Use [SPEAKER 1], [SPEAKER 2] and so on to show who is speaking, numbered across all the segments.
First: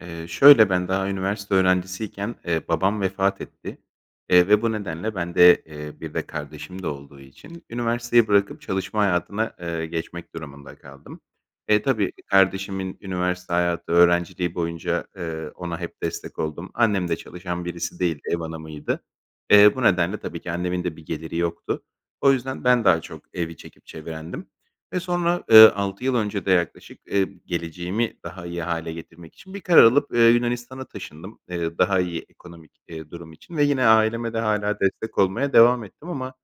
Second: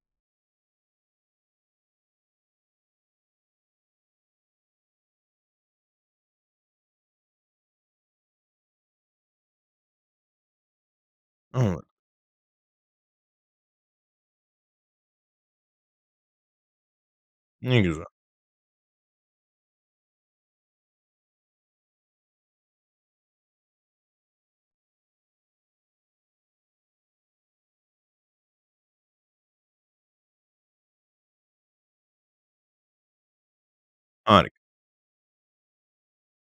[SPEAKER 1] Eee, şöyle ben daha üniversite öğrencisiyken, eee, babam vefat etti, eee, ve bu nedenle bende, eee, bir de kardeşim de olduğu için üniversiteyi bırakıp çalışma hayatına, eee, geçmek durumunda kaldım. E,
[SPEAKER 2] [unintelligible]
[SPEAKER 1] tabii kardeşimin üniversite hayatı, öğrenciliği boyunca, eee, ona hep destek oldum. Annem de çalışan
[SPEAKER 2] Ne
[SPEAKER 1] birisi
[SPEAKER 2] güzel.
[SPEAKER 1] değildi, ev hanımıydı. Eee, bu nedenle tabii ki annemin de bir geliri yoktu. O yüzden ben daha çok evi çekip çevirendim. Ve sonra, ııı, 6 yıl önce de yaklaşık, eee, geleceğimi daha iyi hâle getirmek için bir karar alıp, eee, Yunanistan'a taşındım, eee, daha iyi ekonomik, eee, durum için ve yine aileme de
[SPEAKER 2] Harika.
[SPEAKER 1] hâlâ destek olmaya devam ettim ama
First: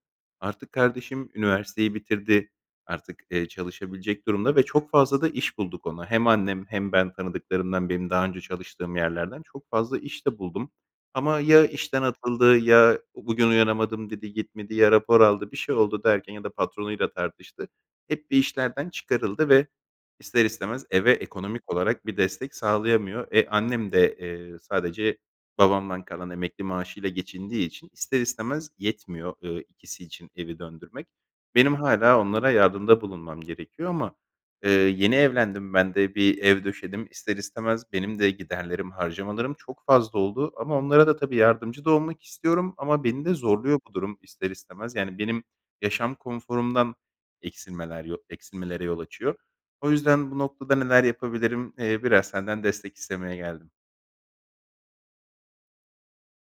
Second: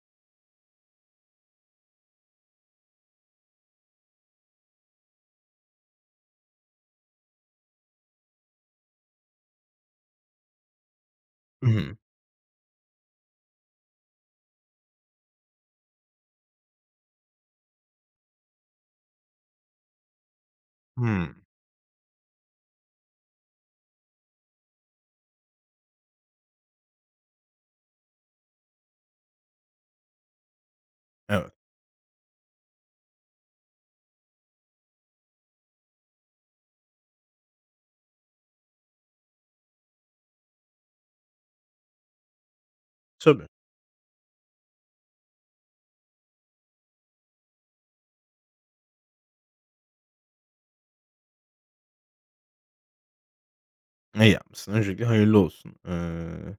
[SPEAKER 1] artık kardeşim üniversiteyi bitirdi. Artık, eee, çalışabilecek durumda ve çok fazla da iş bulduk ona. Hem annem hem ben tanıdıklarımdan, birinin daha önce çalıştığım yerlerden çok fazla iş de buldum ama ya
[SPEAKER 2] Hı hı.
[SPEAKER 1] işten atıldı ya bugün uyanamadım dedi, gitmedi ya rapor aldı, bir şey oldu derken ya da patronuyla tartıştı. Hep bir işlerden çıkarıldı ve ister istemez eve
[SPEAKER 2] Hıı.
[SPEAKER 1] ekonomik olarak bir destek sağlayamıyor. E, annem de, eee, sadece babamdan kalan emekli maaşıyla geçindiği için ister istemez yetmiyor, eee, ikisi için evi döndürmek.
[SPEAKER 2] Evet.
[SPEAKER 1] Benim hâlâ onlara yardımda bulunmam gerekiyor ama, eee, yeni evlendim, ben de bir ev döşedim, ister istemez benim de giderlerim, harcamalarım çok fazla oldu ama onlara da tabii yardımcı da olmak istiyorum ama beni de
[SPEAKER 2] Tabii.
[SPEAKER 1] zorluyor bu durum, ister istemez. Yani benim yaşam konforumdan eksilmeler yo eksilmelere yol açıyor. O yüzden bu noktada neler yapabilirim? Eee, biraz senden destek istemeye geldim.
[SPEAKER 2] Ne yapmışsın? Öncelikle hayırlı olsun, ııı,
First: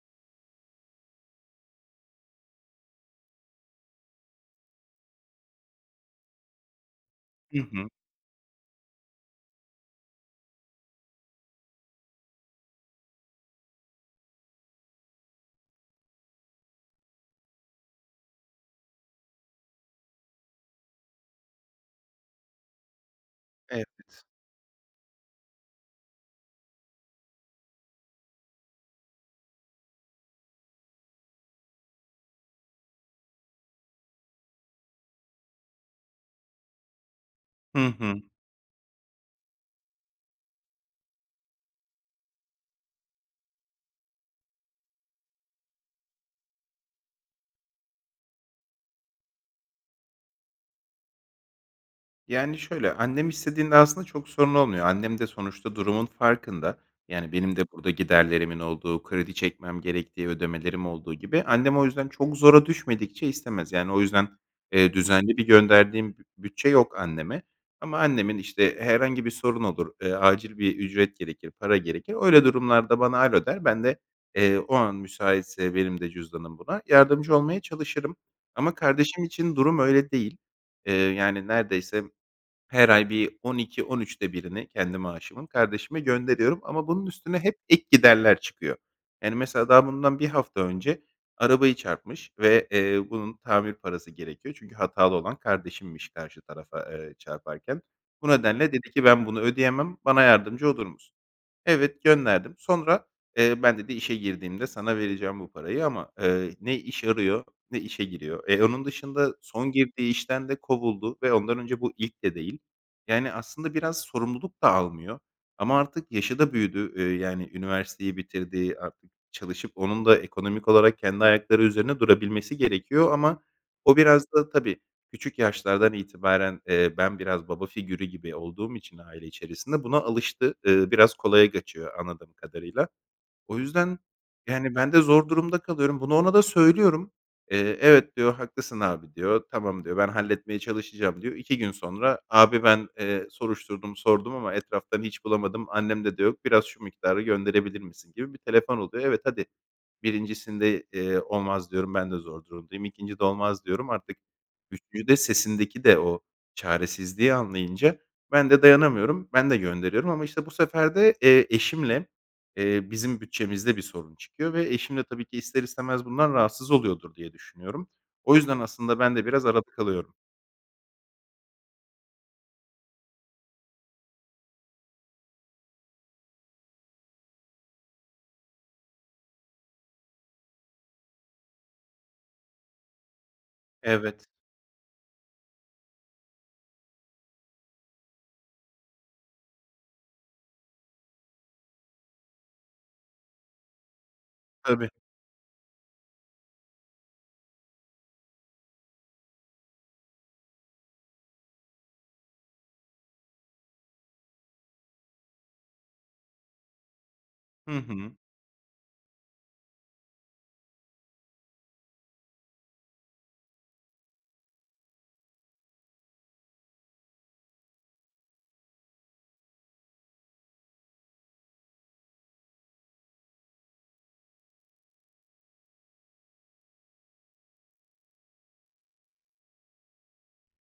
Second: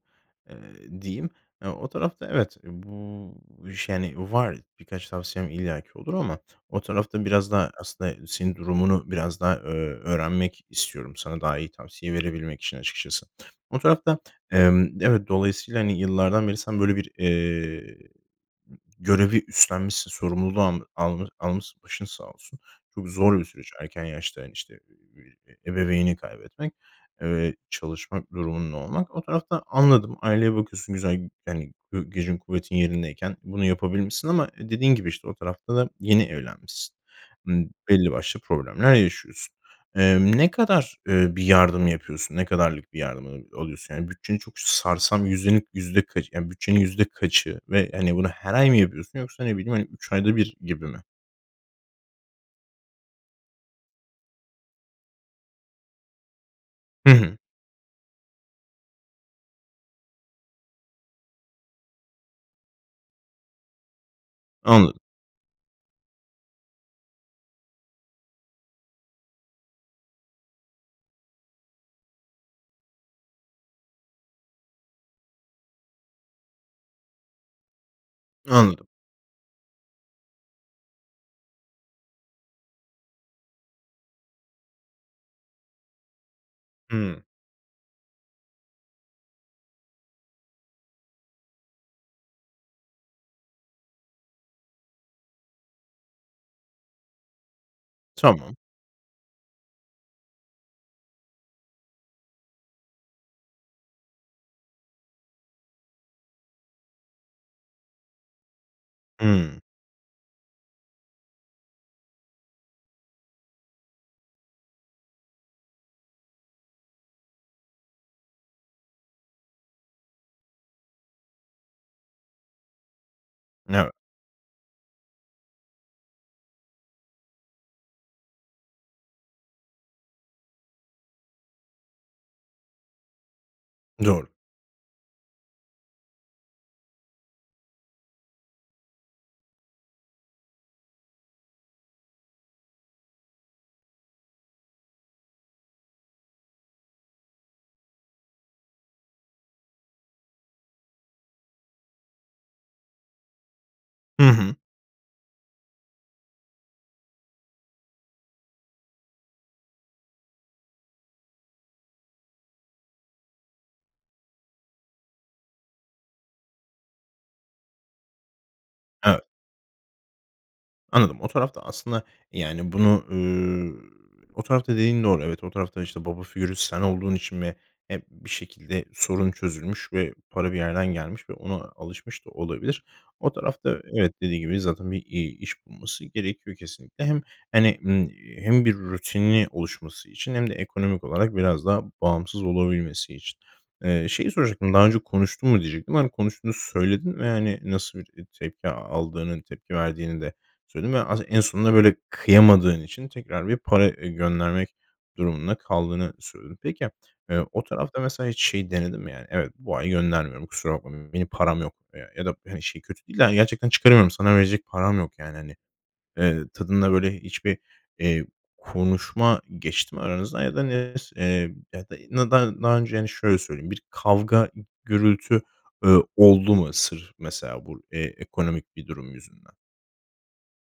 [SPEAKER 2] eee, diyeyim. Eee, o tarafta evet. Eee, bu iş yani var. Birkaç tavsiyem illa ki olur ama o tarafta biraz
[SPEAKER 1] Hı
[SPEAKER 2] daha
[SPEAKER 1] hı.
[SPEAKER 2] aslında senin durumunu biraz daha, ö öğrenmek istiyorum sana daha iyi tavsiye verebilmek için açıkçası. O tarafta, emm, evet, dolayısıyla, hani, yıllardan beri sen böyle bir, eee, görevi üstlenmişsin, sorumluluğu al al almışsın, başın sağ olsun. Çok zor bir süreç,
[SPEAKER 1] Evet.
[SPEAKER 2] erken yaşta, hani, işte, eee, ebeveynini kaybetmek, eee, çalışmak durumunda olmak. O tarafta anladım, aileye bakıyorsun, güzel, yani, gü gücün kuvvetin yerindeyken bunu yapabilmişsin ama dediğin gibi, işte, o tarafta da yeni evlenmişsin. Imm,
[SPEAKER 1] Hı
[SPEAKER 2] belli
[SPEAKER 1] hı.
[SPEAKER 2] başlı problemler yaşıyorsun. Eee, ne kadar, eee, bir yardım yapıyorsun, ne kadarlık bir yardım, aaa, alıyorsun? Yani bütçeni çok sarsan yüzdelik yüzde kaçı, yani bütçenin yüzde kaçı ve, hani, bunu her ay mı yapıyorsun yoksa ne bileyim, hani, 3 ayda 1 gibi mi?
[SPEAKER 1] Yani, şöyle, annem istediğinde aslında çok sorun olmuyor, annem de sonuçta durumun farkında.
[SPEAKER 2] Hı
[SPEAKER 1] Yani
[SPEAKER 2] hı.
[SPEAKER 1] benim de burada giderlerimin olduğu, kredi çekmem gerektiği, ödemelerim olduğu gibi. Annem o yüzden çok zora düşmedikçe istemez. Yani o yüzden, eee,
[SPEAKER 2] Anladım.
[SPEAKER 1] düzenli bir gönderdiğim b bütçe yok anneme ama annemin, işte, herhangi bir sorun olur, eee, acil bir ücret gerekir, para gerekir. Öyle durumlarda bana "alo" der, ben de, eee, o an müsaitse benim de cüzdanım buna yardımcı olmaya çalışırım ama
[SPEAKER 2] Anladım.
[SPEAKER 1] kardeşim için durum öyle değil. Eee, yani neredeyse her ay bir 12-13'te 1'ni kendi maaşımın kardeşime gönderiyorum ama bunun
[SPEAKER 2] Hıı.
[SPEAKER 1] üstüne hep ek giderler çıkıyor. Yani mesela daha bundan 1 hafta önce arabayı çarpmış ve, eee, bunun tamir parası gerekiyor. Çünkü hatalı olan kardeşimmiş karşı tarafa, eee, çarparken. Bu
[SPEAKER 2] Tamam.
[SPEAKER 1] nedenle dedi ki ben bunu ödeyemem, bana yardımcı olur musun? Evet, gönderdim. Sonra, eee, ben dedi işe girdiğimde sana vereceğim bu parayı ama, ııı, ne iş arıyor ne işe giriyor. Eee, onun dışında
[SPEAKER 2] Hımm.
[SPEAKER 1] son girdiği işten de kovuldu ve ondan önce bu ilk de değil. Yani aslında biraz sorumluluk da almıyor ama artık yaşı da büyüdü, eee, yani üniversiteyi bitirdi. Artık çalışıp onun da ekonomik olarak kendi ayakları üzerinde durabilmesi gerekiyor ama
[SPEAKER 2] Evet.
[SPEAKER 1] o biraz da tabii küçük yaşlardan itibaren, eee, ben biraz baba figürü gibi olduğum için aile içerisinde buna alıştı. Iıı, biraz kolaya kaçıyor anladığım kadarıyla. O yüzden
[SPEAKER 2] Doğru.
[SPEAKER 1] yani ben de zor durumda kalıyorum. Bunu ona da söylüyorum. Eee, "evet" diyor, "haklısın abi" diyor. "Tamam" diyor, "ben halletmeye çalışacağım" diyor. 2 gün sonra abi "ben, eee, soruşturdum, sordum ama etraftan hiç bulamadım. Annemde de yok. Biraz şu miktarı gönderebilir misin" gibi bir telefon oluyor. Evet, hadi 1'incisinde, eee, "olmaz" diyorum "ben de zor durumdayım". 2'ncide "olmaz" diyorum. Artık
[SPEAKER 2] Hı hı.
[SPEAKER 1] 3'üncüde sesindeki de o çaresizliği anlayınca ben de dayanamıyorum, ben de gönderiyorum ama işte bu sefer de, eee, eşimle, eee, bizim bütçemizde bir sorun çıkıyor ve eşim de tabii ki ister istemez bundan rahatsız oluyordur diye düşünüyorum. O yüzden aslında ben
[SPEAKER 2] Evet.
[SPEAKER 1] de biraz arada kalıyorum.
[SPEAKER 2] Anladım, o tarafta aslında, yani, bunu, eee o tarafta dediğin doğru. Evet, o tarafta, işte, baba figürü sen olduğun için mi hep bir şekilde sorun çözülmüş ve para bir yerden gelmiş ve ona alışmış da olabilir. O tarafta evet,
[SPEAKER 1] Evet.
[SPEAKER 2] dediğin gibi zaten bir, iii, iş bulması gerekiyor kesinlikle. Hem, hani, ımm, eee, hem bir rutini oluşması için hem de ekonomik olarak biraz daha bağımsız olabilmesi için. Eee, şeyi soracaktım daha
[SPEAKER 1] Tabii.
[SPEAKER 2] önce konuştun mu diyecektim. Hani, konuştuğunu söyledin ve, hani, nasıl bir, eee, tepki aldığının, tepki verdiğini de söyledin ve as en sonunda, böyle, kıyamadığın için tekrar bir para, eee, göndermek durumunda kaldığını söyledin. Peki, eee, o
[SPEAKER 1] Hı
[SPEAKER 2] tarafta
[SPEAKER 1] hı.
[SPEAKER 2] mesela hiç şeyi denedin mi, yani, "Evet, bu ay göndermiyorum, kusura bakma, benim param yok." eee, ya da, hani, şey kötü değil de, hani, "Gerçekten çıkaramıyorum, sana verecek param yok." yani, hani, eee, tadında böyle hiçbir, eee, konuşma geçti mi aranızda? Ya da [unintelligible] eee, ya da nada daha önce Yani, şöyle söyleyeyim, bir kavga, gürültü, eee, oldu mu sırf mesela bu, eee, ekonomik bir durum yüzünden?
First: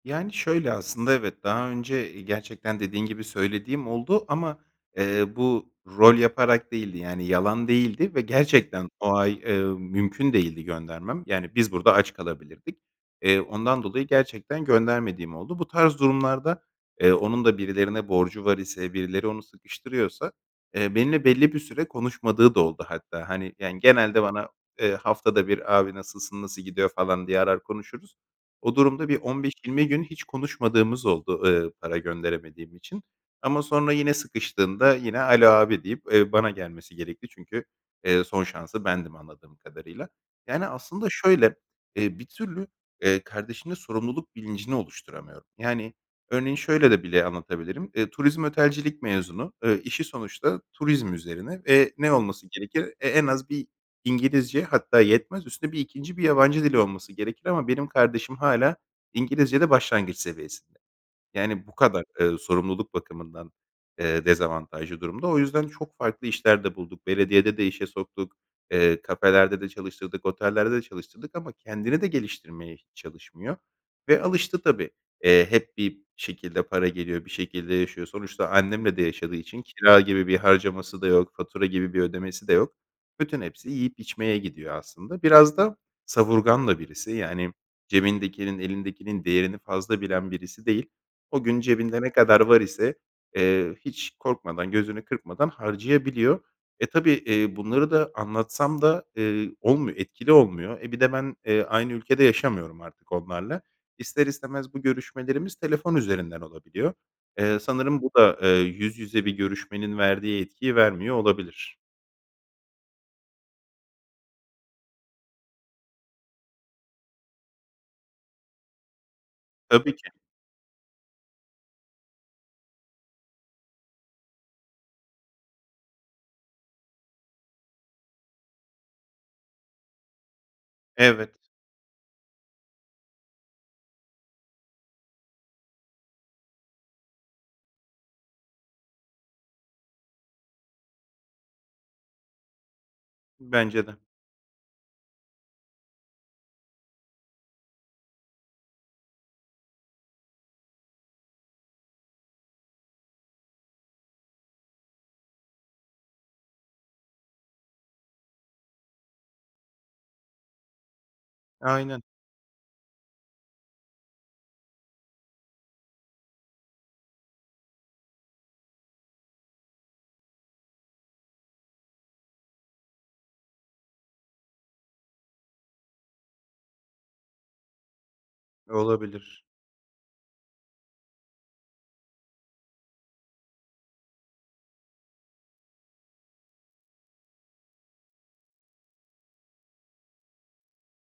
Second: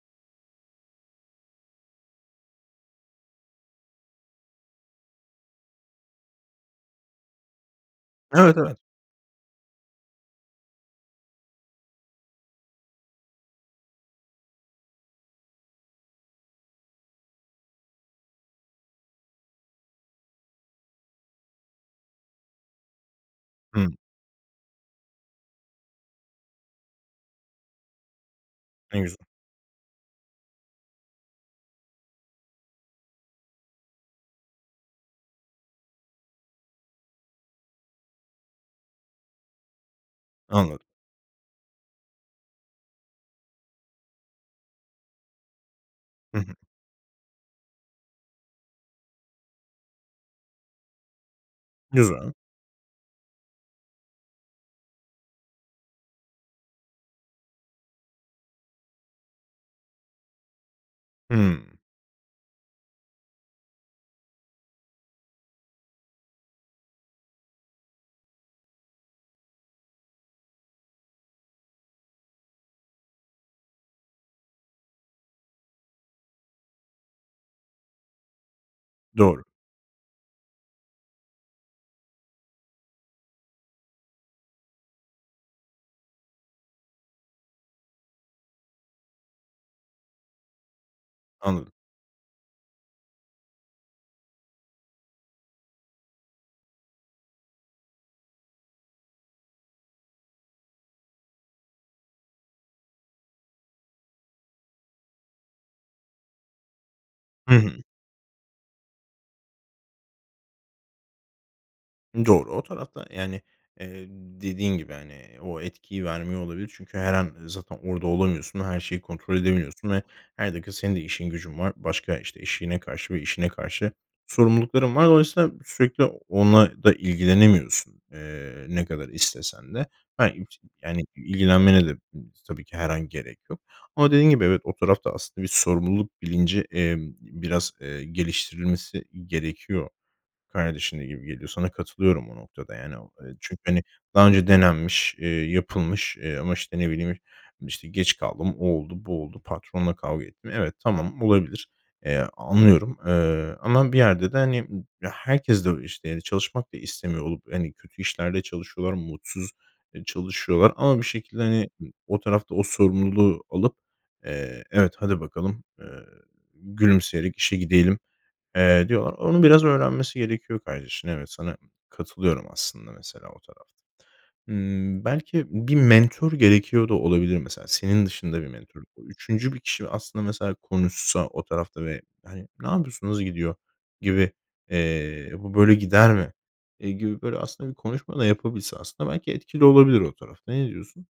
[SPEAKER 1] Yani, şöyle aslında, evet, daha önce, eee, gerçekten dediğin gibi söylediğim oldu ama, eee, bu rol yaparak değildi yani yalan değildi ve
[SPEAKER 2] Evet, evet.
[SPEAKER 1] gerçekten o ay, ımm, mümkün değildi göndermem yani biz burada aç kalabilirdik. Eee, ondan dolayı gerçekten göndermediğim oldu. Bu tarz durumlarda, eee, onun da birilerine borcu var ise, birileri onu sıkıştırıyorsa, eee, benimle belli bir süre konuşmadığı da oldu hatta. Hani, yani,
[SPEAKER 2] Hımm.
[SPEAKER 1] genelde bana, eee, haftada 1 "Abi, nasılsın, nasıl gidiyor?" falan diye arar, konuşuruz. O
[SPEAKER 2] Ne
[SPEAKER 1] durumda bir
[SPEAKER 2] güzel.
[SPEAKER 1] 15-20 gün hiç konuşmadığımız oldu, eee, para gönderemediğim için. Ama sonra yine sıkıştığında yine, "alo, abi" deyip, eee, bana gelmesi gerekti çünkü, eee, son şansı bendim anladığım kadarıyla. Yani,
[SPEAKER 2] Anladım.
[SPEAKER 1] aslında şöyle, eee, bir türlü, eee, kardeşimde sorumluluk bilincini oluşturamıyorum. Yani,
[SPEAKER 2] Hı
[SPEAKER 1] örneğin
[SPEAKER 2] hı.
[SPEAKER 1] şöyle de bile anlatabilirim, eee, turizm otelcilik mezunu. Eee, işi sonuçta turizm üzerine ve ne
[SPEAKER 2] Güzel.
[SPEAKER 1] olması gerekir? E, en az bir İngilizce hatta yetmez, üstüne bir 2'nci bir yabancı dili olması gerekir ama benim kardeşim hâlâ İngilizcede başlangıç seviyesinde. Yani
[SPEAKER 2] Hımm.
[SPEAKER 1] bu kadar, eee, sorumluluk bakımından, eee, dezavantajlı durumda. O yüzden çok farklı işler de bulduk. Belediyede de işe soktuk, eee, kafelerde de çalıştırdık, otellerde de çalıştırdık ama kendini de geliştirmeye hiç çalışmıyor ve alıştı tabii. Eee, hep bir şekilde para geliyor, bir şekilde yaşıyor. Sonuçta annemle de yaşadığı
[SPEAKER 2] Doğru.
[SPEAKER 1] için kira gibi bir harcaması da yok, fatura gibi bir ödemesi de yok. Bütün hepsi yiyip içmeye gidiyor aslında. Biraz da savurgan da birisi yani cebindekinin, elindekinin değerini fazla bilen birisi değil. O gün
[SPEAKER 2] Anladım.
[SPEAKER 1] cebinde ne kadar var ise, eee, hiç korkmadan, gözünü kırpmadan harcayabiliyor. E, tabii, eee, bunları da anlatsam da, eee, olmuyor etkili olmuyor. E, bir de ben, eee, aynı ülkede yaşamıyorum artık onlarla. İster istemez bu görüşmelerimiz telefon üzerinden olabiliyor.
[SPEAKER 2] Hı
[SPEAKER 1] Eee,
[SPEAKER 2] hı.
[SPEAKER 1] sanırım bu da, eee, yüz yüze bir görüşmenin verdiği etkiyi vermiyor olabilir.
[SPEAKER 2] Doğru. O tarafta, yani, eee, dediğin gibi, hani, eee, o etkiyi vermiyor olabilir. Çünkü her an zaten orada olamıyorsun. Her şeyi kontrol edemiyorsun
[SPEAKER 1] Tabii
[SPEAKER 2] ve
[SPEAKER 1] ki.
[SPEAKER 2] her dakika senin de işin gücün var. Başka işte, eşine karşı ve işine karşı sorumlulukların var. Dolayısıyla sürekli onunla da ilgilenemiyorsun, eee, ne kadar istesen de. Ha, [unintelligible] yani
[SPEAKER 1] Evet.
[SPEAKER 2] ilgilenmene de tabii ki her an gerek yok ama dediğin gibi evet o tarafta aslında bir sorumluluk bilinci, eee, biraz, eee, geliştirilmesi gerekiyor. Kardeşin de gibi geliyor. Sana katılıyorum bu noktada. Yani, o, eee, çünkü, hani,
[SPEAKER 1] Bence de.
[SPEAKER 2] daha önce denenmiş, eee, yapılmış, eee, ama, işte, ne bileyim, işte, geç kaldım, o oldu, bu oldu, patronla kavga ettim. Evet, tamam olabilir. Eee, anlıyorum, eee, ama bir yerde de, hani, ım herkes de o işte de çalışmak da istemiyor olup, hani, kötü işlerde çalışıyorlar, mutsuz, eee, çalışıyorlar ama bir şekilde, hani, ı
[SPEAKER 1] Aynen.
[SPEAKER 2] o tarafta o sorumluluğu alıp, eee, evet hadi bakalım, eee, gülümseyerek işe gidelim, eee, diyorlar. Onu biraz öğrenmesi gerekiyor kardeşinin. Evet, sana katılıyorum aslında mesela o tarafta. Hımm, belki bir mentor gerekiyor da olabilir mesela senin dışında bir mentor bu.
[SPEAKER 1] Olabilir.
[SPEAKER 2] 3'üncü bir kişi aslında mesela konuşsa o tarafta ve, hani, "Ne yapıyorsun, nasıl gidiyor?" gibi, eee, "Bu böyle gider mi?" eee, gibi böyle aslında bir konuşma da yapabilse aslında belki etkili olabilir o tarafta. Ne diyorsun?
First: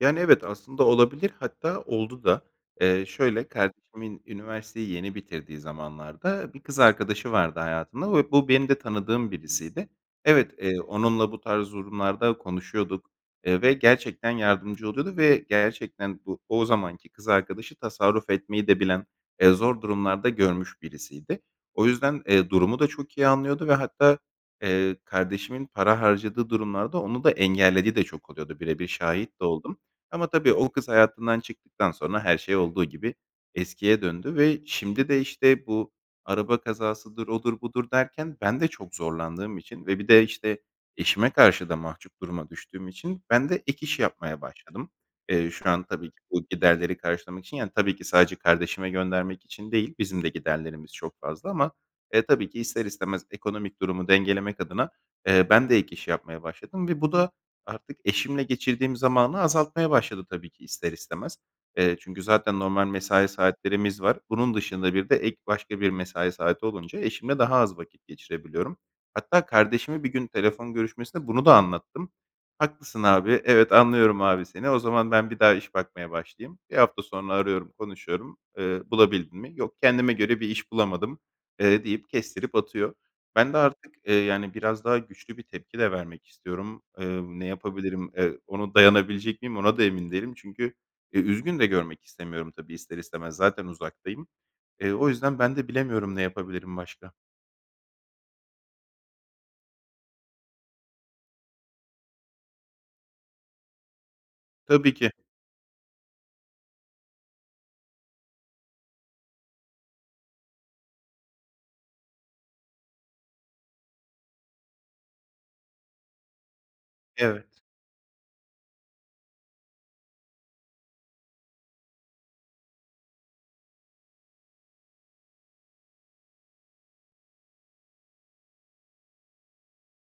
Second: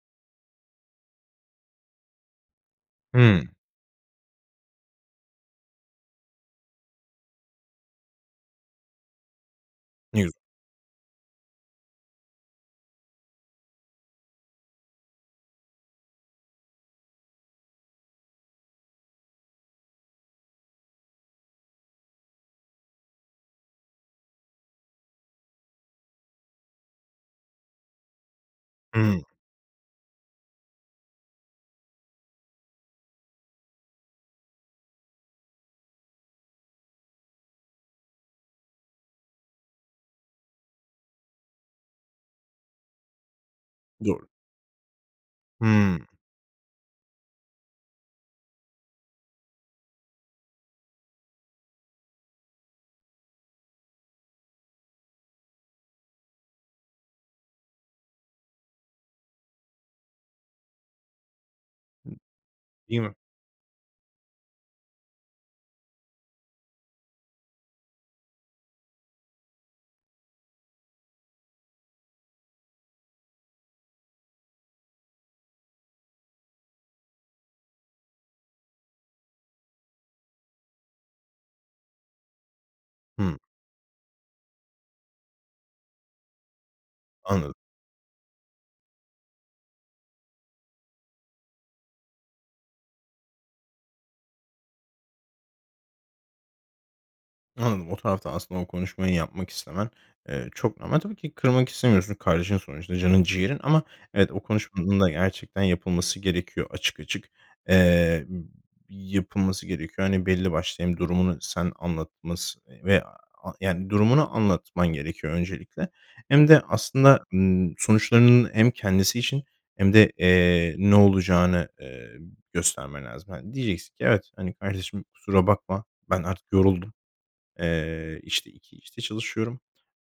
[SPEAKER 1] Yani, evet, aslında olabilir, hatta oldu da. Eee, şöyle,
[SPEAKER 2] Hımm.
[SPEAKER 1] kardeşimin üniversiteyi yeni bitirdiği zamanlarda bir kız arkadaşı vardı hayatında ve bu benim de tanıdığım birisiydi.
[SPEAKER 2] [unintelligible]
[SPEAKER 1] Evet, eee, onunla bu tarz durumlarda konuşuyorduk, eee, ve gerçekten yardımcı oluyordu ve gerçekten bu o zamanki kız arkadaşı tasarruf etmeyi de bilen, eee, zor durumlar da görmüş birisiydi. O yüzden, eee, durumu da çok iyi anlıyordu ve hatta, eee, kardeşimin para harcadığı durumlarda onu da engellediği de çok oluyordu, bire bir
[SPEAKER 2] Hımm.
[SPEAKER 1] şahit de oldum. Ama tabii o kız hayatından çıktıktan sonra her şey olduğu gibi eskiye döndü ve şimdi de, işte, bu araba kazasıdır, odur, budur derken ben de çok zorlandığım için ve bir de, işte, eşime karşı da mahcup duruma düştüğüm için bende ek iş
[SPEAKER 2] Doğru.
[SPEAKER 1] yapmaya başladım, eee, şu an tabii
[SPEAKER 2] Hımm.
[SPEAKER 1] ki bu giderleri karşılamak için yani tabii ki sadece kardeşime göndermek için değil, bizim de giderlerimiz çok fazla ama, eee, tabii ki ister istemez ekonomik durumu dengelemek adına, eee, ben de ek iş yapmaya başladım ve bu da artık eşimle geçirdiğim zamanı azaltmaya başladı tabii ki ister istemez. Eee, çünkü zaten normal
[SPEAKER 2] Değil mi?
[SPEAKER 1] mesai saatlerimiz var. Bunun dışında bir de ek başka bir mesai saati olunca eşimle daha az vakit geçirebiliyorum. Hatta kardeşime bir gün telefon görüşmesinde bunu da anlattım. "Haklısın abi. Evet, anlıyorum abi seni. O zaman ben bir daha iş bakmaya başlayayım." 1 hafta sonra arıyorum, konuşuyorum. Eee, "Bulabildin mi?" "Yok, kendime göre bir iş bulamadım." eee, deyip kestirip atıyor.
[SPEAKER 2] Hımm.
[SPEAKER 1] Ben de artık, eee, yani, biraz daha güçlü bir tepki de vermek istiyorum. Eee, ne
[SPEAKER 2] Anladım.
[SPEAKER 1] yapabilirim, eee, ona dayanabilecek miyim, ona da emin değilim. Çünkü, e, üzgün de görmek istemiyorum tabii ister istemez, zaten uzaktayım. Eee, o yüzden ben de bilemiyorum ne yapabilirim başka.
[SPEAKER 2] Anladım. O tarafta aslında o konuşmayı yapmak istemen, eee, çok normal. Tabii ki kırmak istemiyorsun. Kardeşin sonuçta canın ciğerin ama evet, o
[SPEAKER 1] Tabii
[SPEAKER 2] konuşmanın da
[SPEAKER 1] ki.
[SPEAKER 2] gerçekten yapılması gerekiyor. Açık açık, eee, yapılması gerekiyor. Hani, belli başlı hem durumunu sen anlatması veya yani, durumunu anlatman gerekiyor öncelikle hem de aslında,
[SPEAKER 1] Evet.
[SPEAKER 2] ımm, sonuçlarının hem kendisi için hem de, eee, ne olacağını, eee, göstermen lazım. Hani, diyeceksin ki: "Evet, hani, kardeşim kusura bakma. Ben artık yoruldum. Eee, işte, 2 işte çalışıyorum,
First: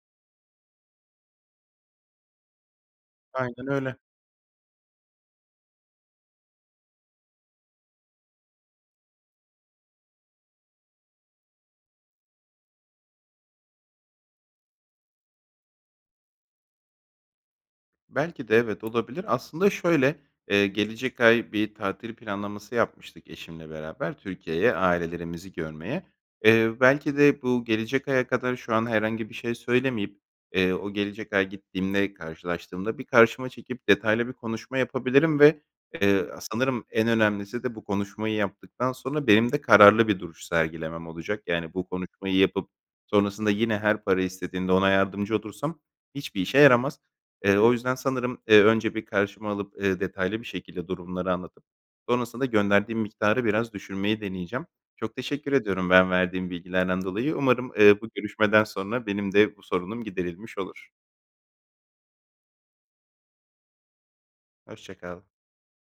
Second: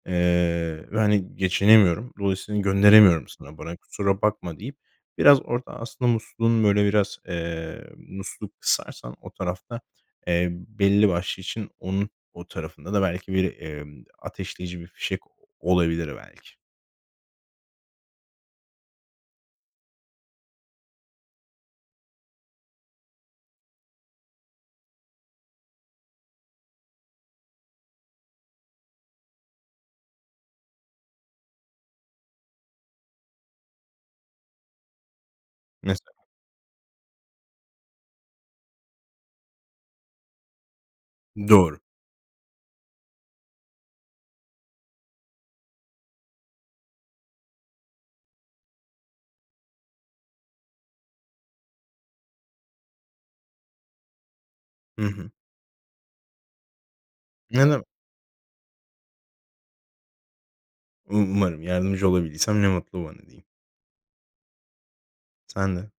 [SPEAKER 2] eee, ve, hani, geçinemiyorum. Dolayısıyla gönderemiyorum sana
[SPEAKER 1] Aynen
[SPEAKER 2] para.
[SPEAKER 1] öyle.
[SPEAKER 2] Kusura bakma." deyip biraz orada aslında musluğun, böyle, biraz eee, musluğu kısarsan o tarafta, eee, belli başlı için onun o tarafında da belki bir, emm, ateşleyici bir fişek olabilir belki.
[SPEAKER 1] Belki de evet, olabilir. Aslında şöyle, eee, gelecek ay bir tatil planlaması yapmıştık eşimle beraber Türkiye'ye ailelerimizi görmeye. Eee, belki de bu gelecek aya kadar şu an herhangi bir şey söylemeyip, eee, o gelecek ay gittiğimde karşılaştığımda bir karşıma çekip detaylı bir konuşma yapabilirim ve,
[SPEAKER 2] Mesela.
[SPEAKER 1] eee, sanırım en önemlisi de bu konuşmayı yaptıktan sonra benim de kararlı bir duruş sergilemem olacak. Yani
[SPEAKER 2] Doğru.
[SPEAKER 1] bu konuşmayı yapıp sonrasında yine her para istediğinde ona yardımcı olursam hiçbir işe yaramaz. Eee, o yüzden sanırım, eee, önce bir karşıma alıp, eee, detaylı bir şekilde durumları anlatıp sonrasında gönderdiğim miktarı biraz düşürmeyi deneyeceğim.
[SPEAKER 2] Hı
[SPEAKER 1] Çok
[SPEAKER 2] hı.
[SPEAKER 1] teşekkür ediyorum ben verdiğin bilgilerden dolayı.
[SPEAKER 2] Ne
[SPEAKER 1] Umarım,
[SPEAKER 2] demek.
[SPEAKER 1] eee, bu görüşmeden sonra benim de bu sorunum giderilmiş olur.
[SPEAKER 2] U umarım. Yardımcı olabildiysem ne mutlu bana diyeyim.
[SPEAKER 1] Hoşça kal.
[SPEAKER 2] Sen de.